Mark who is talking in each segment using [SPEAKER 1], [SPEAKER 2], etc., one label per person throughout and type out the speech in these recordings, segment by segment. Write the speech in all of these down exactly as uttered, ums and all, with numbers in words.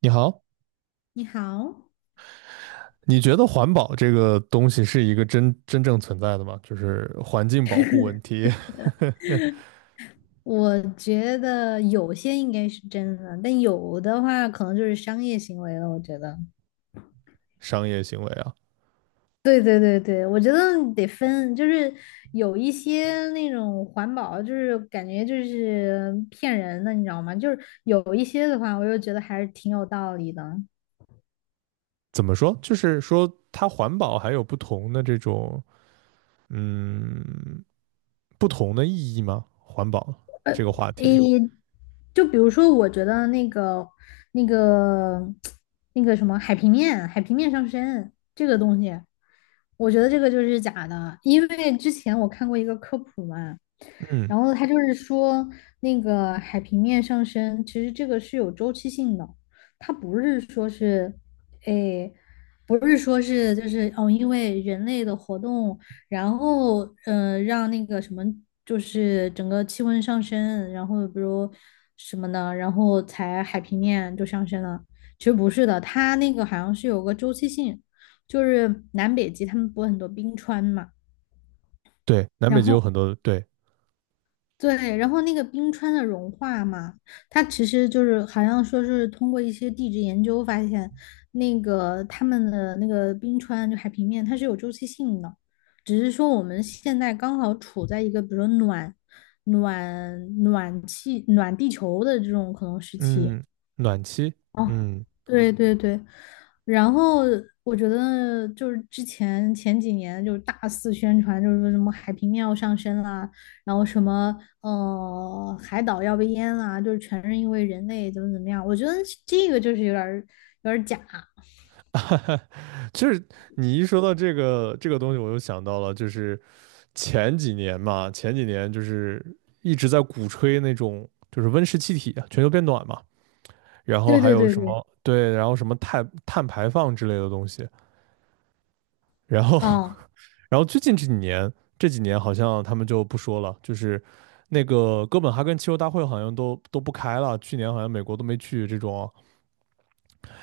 [SPEAKER 1] 你好，
[SPEAKER 2] 你好，
[SPEAKER 1] 你觉得环保这个东西是一个真真正存在的吗？就是环境保护问题、
[SPEAKER 2] 我觉得有些应该是真的，但有的话可能就是商业行为了。我觉得，
[SPEAKER 1] 商业行为啊？
[SPEAKER 2] 对对对对，我觉得得分，就是有一些那种环保，就是感觉就是骗人的，你知道吗？就是有一些的话，我又觉得还是挺有道理的。
[SPEAKER 1] 怎么说？就是说它环保还有不同的这种，嗯，不同的意义吗？环保这个话
[SPEAKER 2] 诶，
[SPEAKER 1] 题，
[SPEAKER 2] 就比如说，我觉得那个、那个、那个什么海平面、海平面上升这个东西，我觉得这个就是假的，因为之前我看过一个科普嘛，
[SPEAKER 1] 嗯，
[SPEAKER 2] 然后他就是说那个海平面上升，其实这个是有周期性的，它不是说是，诶，不是说是就是哦，因为人类的活动。然后呃，让那个什么，就是整个气温上升，然后比如什么的，然后才海平面就上升了。其实不是的，它那个好像是有个周期性，就是南北极他们不是很多冰川嘛，
[SPEAKER 1] 对，南
[SPEAKER 2] 然
[SPEAKER 1] 北极有
[SPEAKER 2] 后
[SPEAKER 1] 很多对，
[SPEAKER 2] 对，然后那个冰川的融化嘛，它其实就是好像说是通过一些地质研究发现，那个他们的那个冰川就海平面它是有周期性的，只是说我们现在刚好处在一个比如说暖暖暖气暖地球的这种可能时期，
[SPEAKER 1] 嗯，暖气，
[SPEAKER 2] 哦，
[SPEAKER 1] 嗯，
[SPEAKER 2] 对对对，然后我觉得就是之前前几年就是大肆宣传，就是说什么海平面要上升啦，然后什么呃海岛要被淹啦，就是全是因为人类怎么怎么样，我觉得这个就是有点儿有点儿假。
[SPEAKER 1] 就是你一说到这个这个东西，我又想到了，就是前几年嘛，前几年就是一直在鼓吹那种就是温室气体啊，全球变暖嘛，然后
[SPEAKER 2] 对
[SPEAKER 1] 还
[SPEAKER 2] 对
[SPEAKER 1] 有
[SPEAKER 2] 对
[SPEAKER 1] 什
[SPEAKER 2] 对，
[SPEAKER 1] 么对，然后什么碳碳排放之类的东西，然后
[SPEAKER 2] 哦，
[SPEAKER 1] 然后最近这几年这几年好像他们就不说了，就是那个哥本哈根气候大会好像都都不开了，去年好像美国都没去这种啊，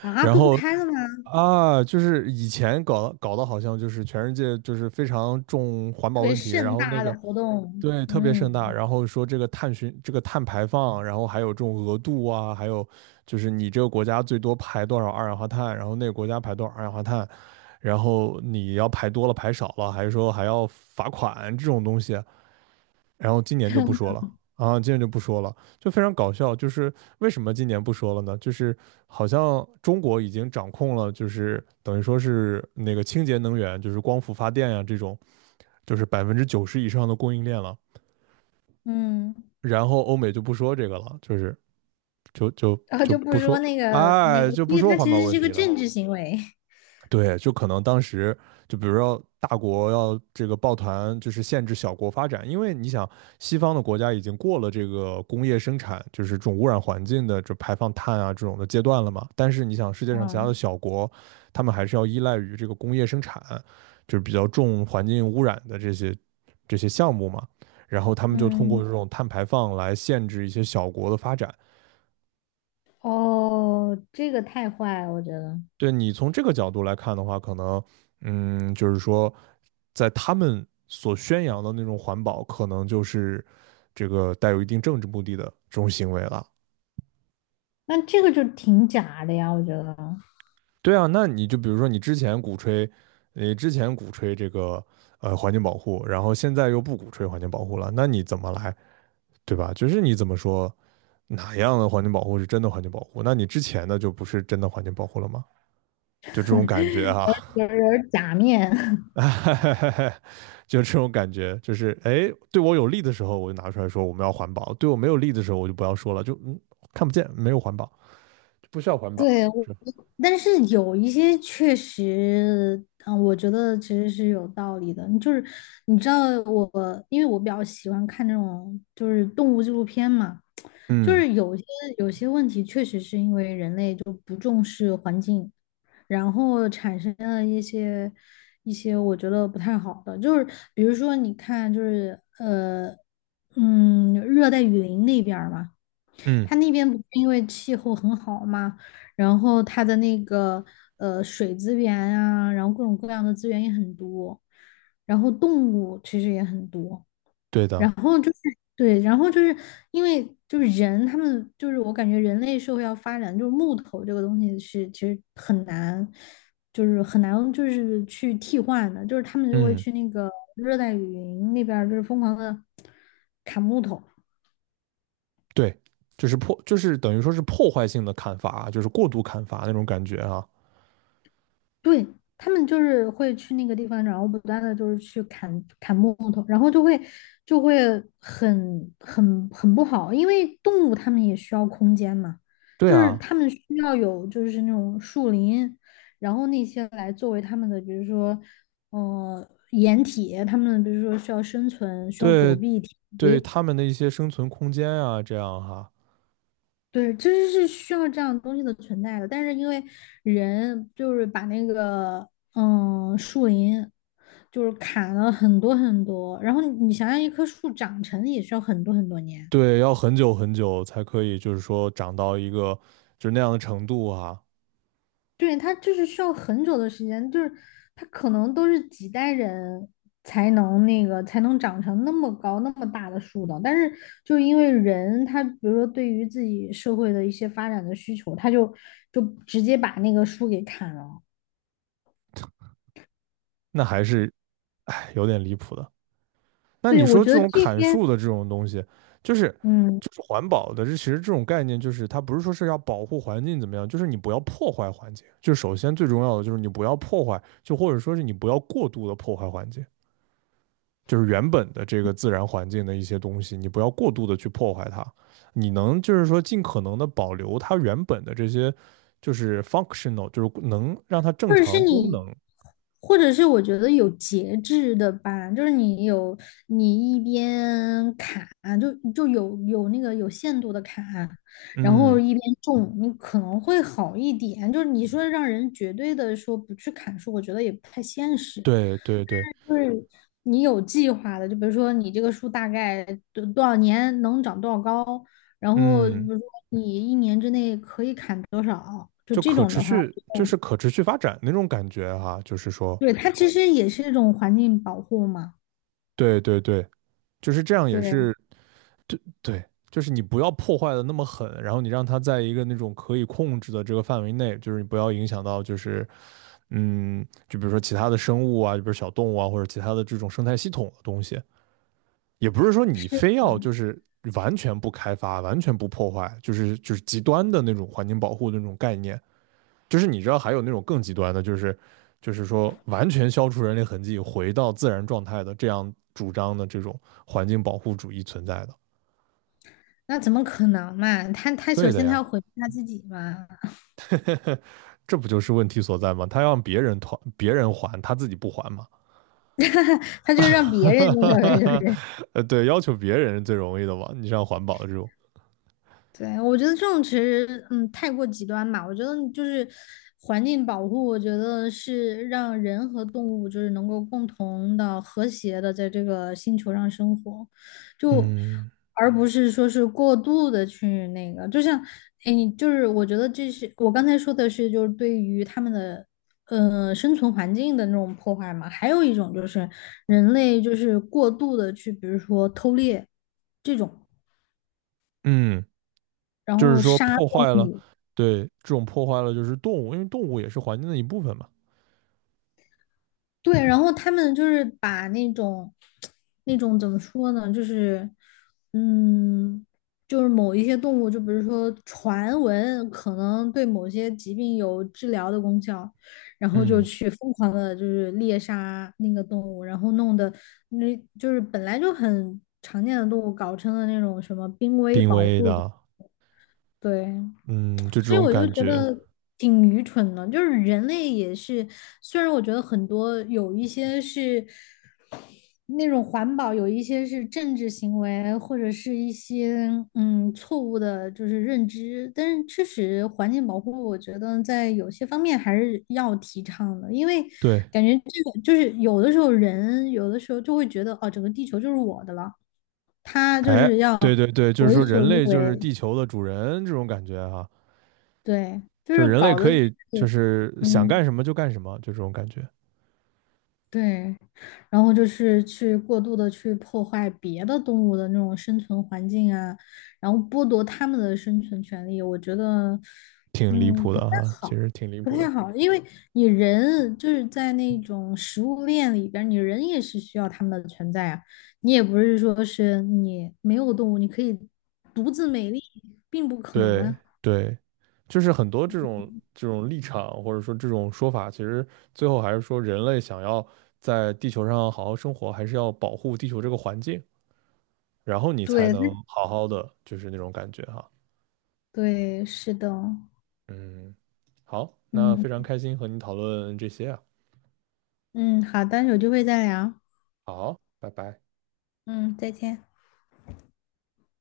[SPEAKER 2] 啊
[SPEAKER 1] 然
[SPEAKER 2] 都不
[SPEAKER 1] 后
[SPEAKER 2] 开了吗？
[SPEAKER 1] 啊，就是以前搞搞的好像就是全世界就是非常重环
[SPEAKER 2] 特
[SPEAKER 1] 保
[SPEAKER 2] 别
[SPEAKER 1] 问题，然
[SPEAKER 2] 盛
[SPEAKER 1] 后那
[SPEAKER 2] 大
[SPEAKER 1] 个
[SPEAKER 2] 的活动，
[SPEAKER 1] 对，特别盛大。
[SPEAKER 2] 嗯
[SPEAKER 1] 然后说这个碳循、这个碳排放，然后还有这种额度啊，还有就是你这个国家最多排多少二氧化碳，然后那个国家排多少二氧化碳，然后你要排多了排少了，还是说还要罚款这种东西。然后今年就不说了啊，今年就不说了，就非常搞笑。就是为什么今年不说了呢？就是好像中国已经掌控了，就是等于说是那个清洁能源，就是光伏发电呀、这种，就是百分之九十以上的供应链了。
[SPEAKER 2] 嗯，
[SPEAKER 1] 然后欧美就不说这个了，就是就就
[SPEAKER 2] 然后
[SPEAKER 1] 就
[SPEAKER 2] 就不
[SPEAKER 1] 不
[SPEAKER 2] 说
[SPEAKER 1] 说，
[SPEAKER 2] 那个那
[SPEAKER 1] 哎，
[SPEAKER 2] 个，所
[SPEAKER 1] 就不
[SPEAKER 2] 以
[SPEAKER 1] 说
[SPEAKER 2] 它
[SPEAKER 1] 环
[SPEAKER 2] 其
[SPEAKER 1] 保
[SPEAKER 2] 实
[SPEAKER 1] 问
[SPEAKER 2] 是个
[SPEAKER 1] 题了。
[SPEAKER 2] 政治行为，
[SPEAKER 1] 对，就可能当时就比如说大国要这个抱团，就是限制小国发展，因为你想西方的国家已经过了这个工业生产，就是这种污染环境的这排放碳啊这种的阶段了嘛。但是你想世界上其他的
[SPEAKER 2] 嗯
[SPEAKER 1] 小国，他们还是要依赖于这个工业生产，就是比较重环境污染的这些这些项目嘛。然后他们就通过
[SPEAKER 2] 嗯。
[SPEAKER 1] 这种碳排放来限制一些小国的发展，
[SPEAKER 2] 哦，这个太坏了，我觉得。
[SPEAKER 1] 对你从这个角度来看的话，可能，嗯，就是说，在他们所宣扬的那种环保，可能就是这个带有一定政治目的的这种行为了。
[SPEAKER 2] 那这个就挺假的呀，我觉得
[SPEAKER 1] 对啊，那你就比如说你之前鼓吹，你之前鼓吹这个呃环境保护，然后现在又不鼓吹环境保护了，那你怎么来，对吧？就是你怎么说哪样的环境保护是真的环境保护？那你之前的就不是真的环境保护了吗？就这种感觉啊。
[SPEAKER 2] 有有有点 假面。
[SPEAKER 1] 就这种感觉，就是哎，对我有利的时候我就拿出来说我们要环保，对我没有利的时候我就不要说了，就嗯看不见，没有环保，不需要环保。
[SPEAKER 2] 对，我
[SPEAKER 1] 是
[SPEAKER 2] 但是有一些确实，嗯，我觉得其实是有道理的。就是你知道我，因为我比较喜欢看这种就是动物纪录片嘛，就
[SPEAKER 1] 嗯
[SPEAKER 2] 是有些有些问题确实是因为人类就不重视环境，然后产生了一些一些我觉得不太好的，就是比如说你看就是呃嗯热带雨林那边儿嘛。它
[SPEAKER 1] 嗯，
[SPEAKER 2] 那边不是因为气候很好嘛，然后它的那个呃水资源啊，然后各种各样的资源也很多，然后动物其实也很多，
[SPEAKER 1] 对的，
[SPEAKER 2] 然后就是对，然后就是因为就是人他们就是我感觉人类社会要发展，就是木头这个东西是其实很难，就是很难就是去替换的，就是他们就会
[SPEAKER 1] 嗯
[SPEAKER 2] 去那个热带雨林那边儿就是疯狂的砍木头。
[SPEAKER 1] 对，就是破，就是等于说是破坏性的砍伐，就是过度砍伐那种感觉啊。
[SPEAKER 2] 对，他们就是会去那个地方，然后不断的就是去砍砍木头，然后就会就会很很很不好，因为动物它们也需要空间嘛，
[SPEAKER 1] 对
[SPEAKER 2] 就是
[SPEAKER 1] 啊，
[SPEAKER 2] 它们需要有就是那种树林，然后那些来作为它们的，比如说呃掩体，它们比如说需要生存，需要躲
[SPEAKER 1] 对
[SPEAKER 2] 避天
[SPEAKER 1] 对，
[SPEAKER 2] 敌，
[SPEAKER 1] 他们的一些生存空间啊，这样哈、
[SPEAKER 2] 对，其实是需要这样东西的存在的，但是因为人就是把那个嗯树林就是砍了很多很多，然后你想让一棵树长成也需要很多很多年，
[SPEAKER 1] 对，要很久很久才可以，就是说长到一个就是那样的程度哈、
[SPEAKER 2] 对，它就是需要很久的时间，就是它可能都是几代人才能那个才能长成那么高那么大的树的，但是就因为人他比如说对于自己社会的一些发展的需求，他就就直接把那个树给砍了。
[SPEAKER 1] 那还是哎有点离谱的。那
[SPEAKER 2] 对，
[SPEAKER 1] 你
[SPEAKER 2] 我
[SPEAKER 1] 说
[SPEAKER 2] 觉
[SPEAKER 1] 这
[SPEAKER 2] 得这
[SPEAKER 1] 种砍
[SPEAKER 2] 些，
[SPEAKER 1] 树的这种东西，就是
[SPEAKER 2] 嗯，
[SPEAKER 1] 就是环保的，这其实这种概念就是它不是说是要保护环境怎么样，就是你不要破坏环境，就首先最重要的就是你不要破坏，就或者说是你不要过度的破坏环境，就是原本的这个自然环境的一些东西，你不要过度的去破坏它，你能就是说尽可能的保留它原本的这些就是 functional，就是能让它正
[SPEAKER 2] 或者是
[SPEAKER 1] 常功
[SPEAKER 2] 你，
[SPEAKER 1] 能。
[SPEAKER 2] 或者是我觉得有节制的吧，就是你有你一边砍，就就有有那个有限度的砍，然后
[SPEAKER 1] 嗯，
[SPEAKER 2] 一边种，你可能会好一点。就是你说让人绝对的说不去砍树，我觉得也不太现实。
[SPEAKER 1] 对对对，
[SPEAKER 2] 就是你有计划的，就比如说你这个树大概多多少年能长多少高，然后比
[SPEAKER 1] 嗯。
[SPEAKER 2] 如说你一年之内可以砍多少，就
[SPEAKER 1] 就
[SPEAKER 2] 这
[SPEAKER 1] 可
[SPEAKER 2] 种
[SPEAKER 1] 持
[SPEAKER 2] 的话，
[SPEAKER 1] 续，就是可持续发展那种感觉哈、就是说，
[SPEAKER 2] 对，它其实也是一种环境保护嘛。
[SPEAKER 1] 对对对，就是这样也
[SPEAKER 2] 对，
[SPEAKER 1] 是对对，就是你不要破坏的那么狠，然后你让它在一个那种可以控制的这个范围内，就是你不要影响到就是嗯，就比如说其他的生物啊，就比如小动物啊，或者其他的这种生态系统的东西，也不是说你
[SPEAKER 2] 是，
[SPEAKER 1] 非要就是完全不开发、完全不破坏，就是就是极端的那种环境保护的那种概念，就是你知道还有那种更极端的，就是就是说完全消除人类痕迹，回到自然状态的这样主张的这种环境保护主义存在的。
[SPEAKER 2] 那怎么可能嘛？他他首
[SPEAKER 1] 对的
[SPEAKER 2] 先他
[SPEAKER 1] 呀，
[SPEAKER 2] 要毁灭他自己嘛，
[SPEAKER 1] 这不就是问题所在吗？他让别人团别人还，他自己不还嘛？
[SPEAKER 2] 他就让别人那个呗，
[SPEAKER 1] 呃，对，要求别人是最容易的嘛。你像环保的这种，
[SPEAKER 2] 对，我觉得这种其实，嗯，太过极端吧。我觉得就是环境保护，我觉得是让人和动物就是能够共同的、和谐的在这个星球上生活，就
[SPEAKER 1] 嗯
[SPEAKER 2] 而不是说是过度的去那个。就像，哎，你就是我觉得这是我刚才说的是，就是对于他们的呃生存环境的那种破坏嘛。还有一种就是人类就是过度的去，比如说偷猎这种。
[SPEAKER 1] 嗯，
[SPEAKER 2] 然
[SPEAKER 1] 就是
[SPEAKER 2] 后
[SPEAKER 1] 说
[SPEAKER 2] 杀
[SPEAKER 1] 破坏了，对，这种破坏了就是动物，因为动物也是环境的一部分嘛。
[SPEAKER 2] 对，然后他们就是把那种，那种怎么说呢，就是，嗯，就是某一些动物，就比如说传闻可能对某些疾病有治疗的功效，然后就
[SPEAKER 1] 嗯，
[SPEAKER 2] 去疯狂的，就是猎杀那个动物，然后弄得那就是本来就很常见的动物，搞成了那种什么濒危
[SPEAKER 1] 濒
[SPEAKER 2] 保
[SPEAKER 1] 危
[SPEAKER 2] 护动物，
[SPEAKER 1] 的，
[SPEAKER 2] 对。
[SPEAKER 1] 嗯，就这
[SPEAKER 2] 所以
[SPEAKER 1] 种
[SPEAKER 2] 我就
[SPEAKER 1] 感
[SPEAKER 2] 觉
[SPEAKER 1] 觉，
[SPEAKER 2] 得挺愚蠢的，就是人类也是，虽然我觉得很多有一些是那种环保有一些是政治行为，或者是一些嗯错误的，就是认知。但是确实，环境保护我觉得在有些方面还是要提倡的，因为
[SPEAKER 1] 对。
[SPEAKER 2] 感觉这个就是有的时候人有的时候就会觉得哦，整个地球就是我的了，他就
[SPEAKER 1] 哎，
[SPEAKER 2] 是要
[SPEAKER 1] 对对对，就是
[SPEAKER 2] 为
[SPEAKER 1] 说
[SPEAKER 2] 所
[SPEAKER 1] 人
[SPEAKER 2] 欲
[SPEAKER 1] 类就是
[SPEAKER 2] 为，
[SPEAKER 1] 地球的主人这种感觉哈、
[SPEAKER 2] 对，就
[SPEAKER 1] 就
[SPEAKER 2] 是
[SPEAKER 1] 人类
[SPEAKER 2] 搞得
[SPEAKER 1] 可以就是想干
[SPEAKER 2] 嗯。
[SPEAKER 1] 什么就干什么，就这种感觉，
[SPEAKER 2] 对，然后就是去过度的去破坏别的动物的那种生存环境啊，然后剥夺它们的生存权利，我觉得，
[SPEAKER 1] 挺离
[SPEAKER 2] 嗯，
[SPEAKER 1] 谱
[SPEAKER 2] 不太
[SPEAKER 1] 的哈、其
[SPEAKER 2] 好，
[SPEAKER 1] 实挺离
[SPEAKER 2] 不
[SPEAKER 1] 谱
[SPEAKER 2] 太
[SPEAKER 1] 的。
[SPEAKER 2] 好，因为你人就是在那种食物链里边儿你人也是需要它们的存在啊，你也不是说是你没有动物，你可以独自美丽，并不可能
[SPEAKER 1] 对
[SPEAKER 2] 啊。
[SPEAKER 1] 对，就是很多这种这种立场或者说这种说法，其实最后还是说人类想要在地球上好好生活，还是要保护地球这个环境，然后你才
[SPEAKER 2] 对，
[SPEAKER 1] 能好好的，就是那种感觉哈、
[SPEAKER 2] 对，是的，
[SPEAKER 1] 嗯，好，那
[SPEAKER 2] 嗯
[SPEAKER 1] 非常开心和你讨论这些啊，
[SPEAKER 2] 嗯，好的，有机会再聊，
[SPEAKER 1] 好，拜拜。
[SPEAKER 2] 嗯，再见。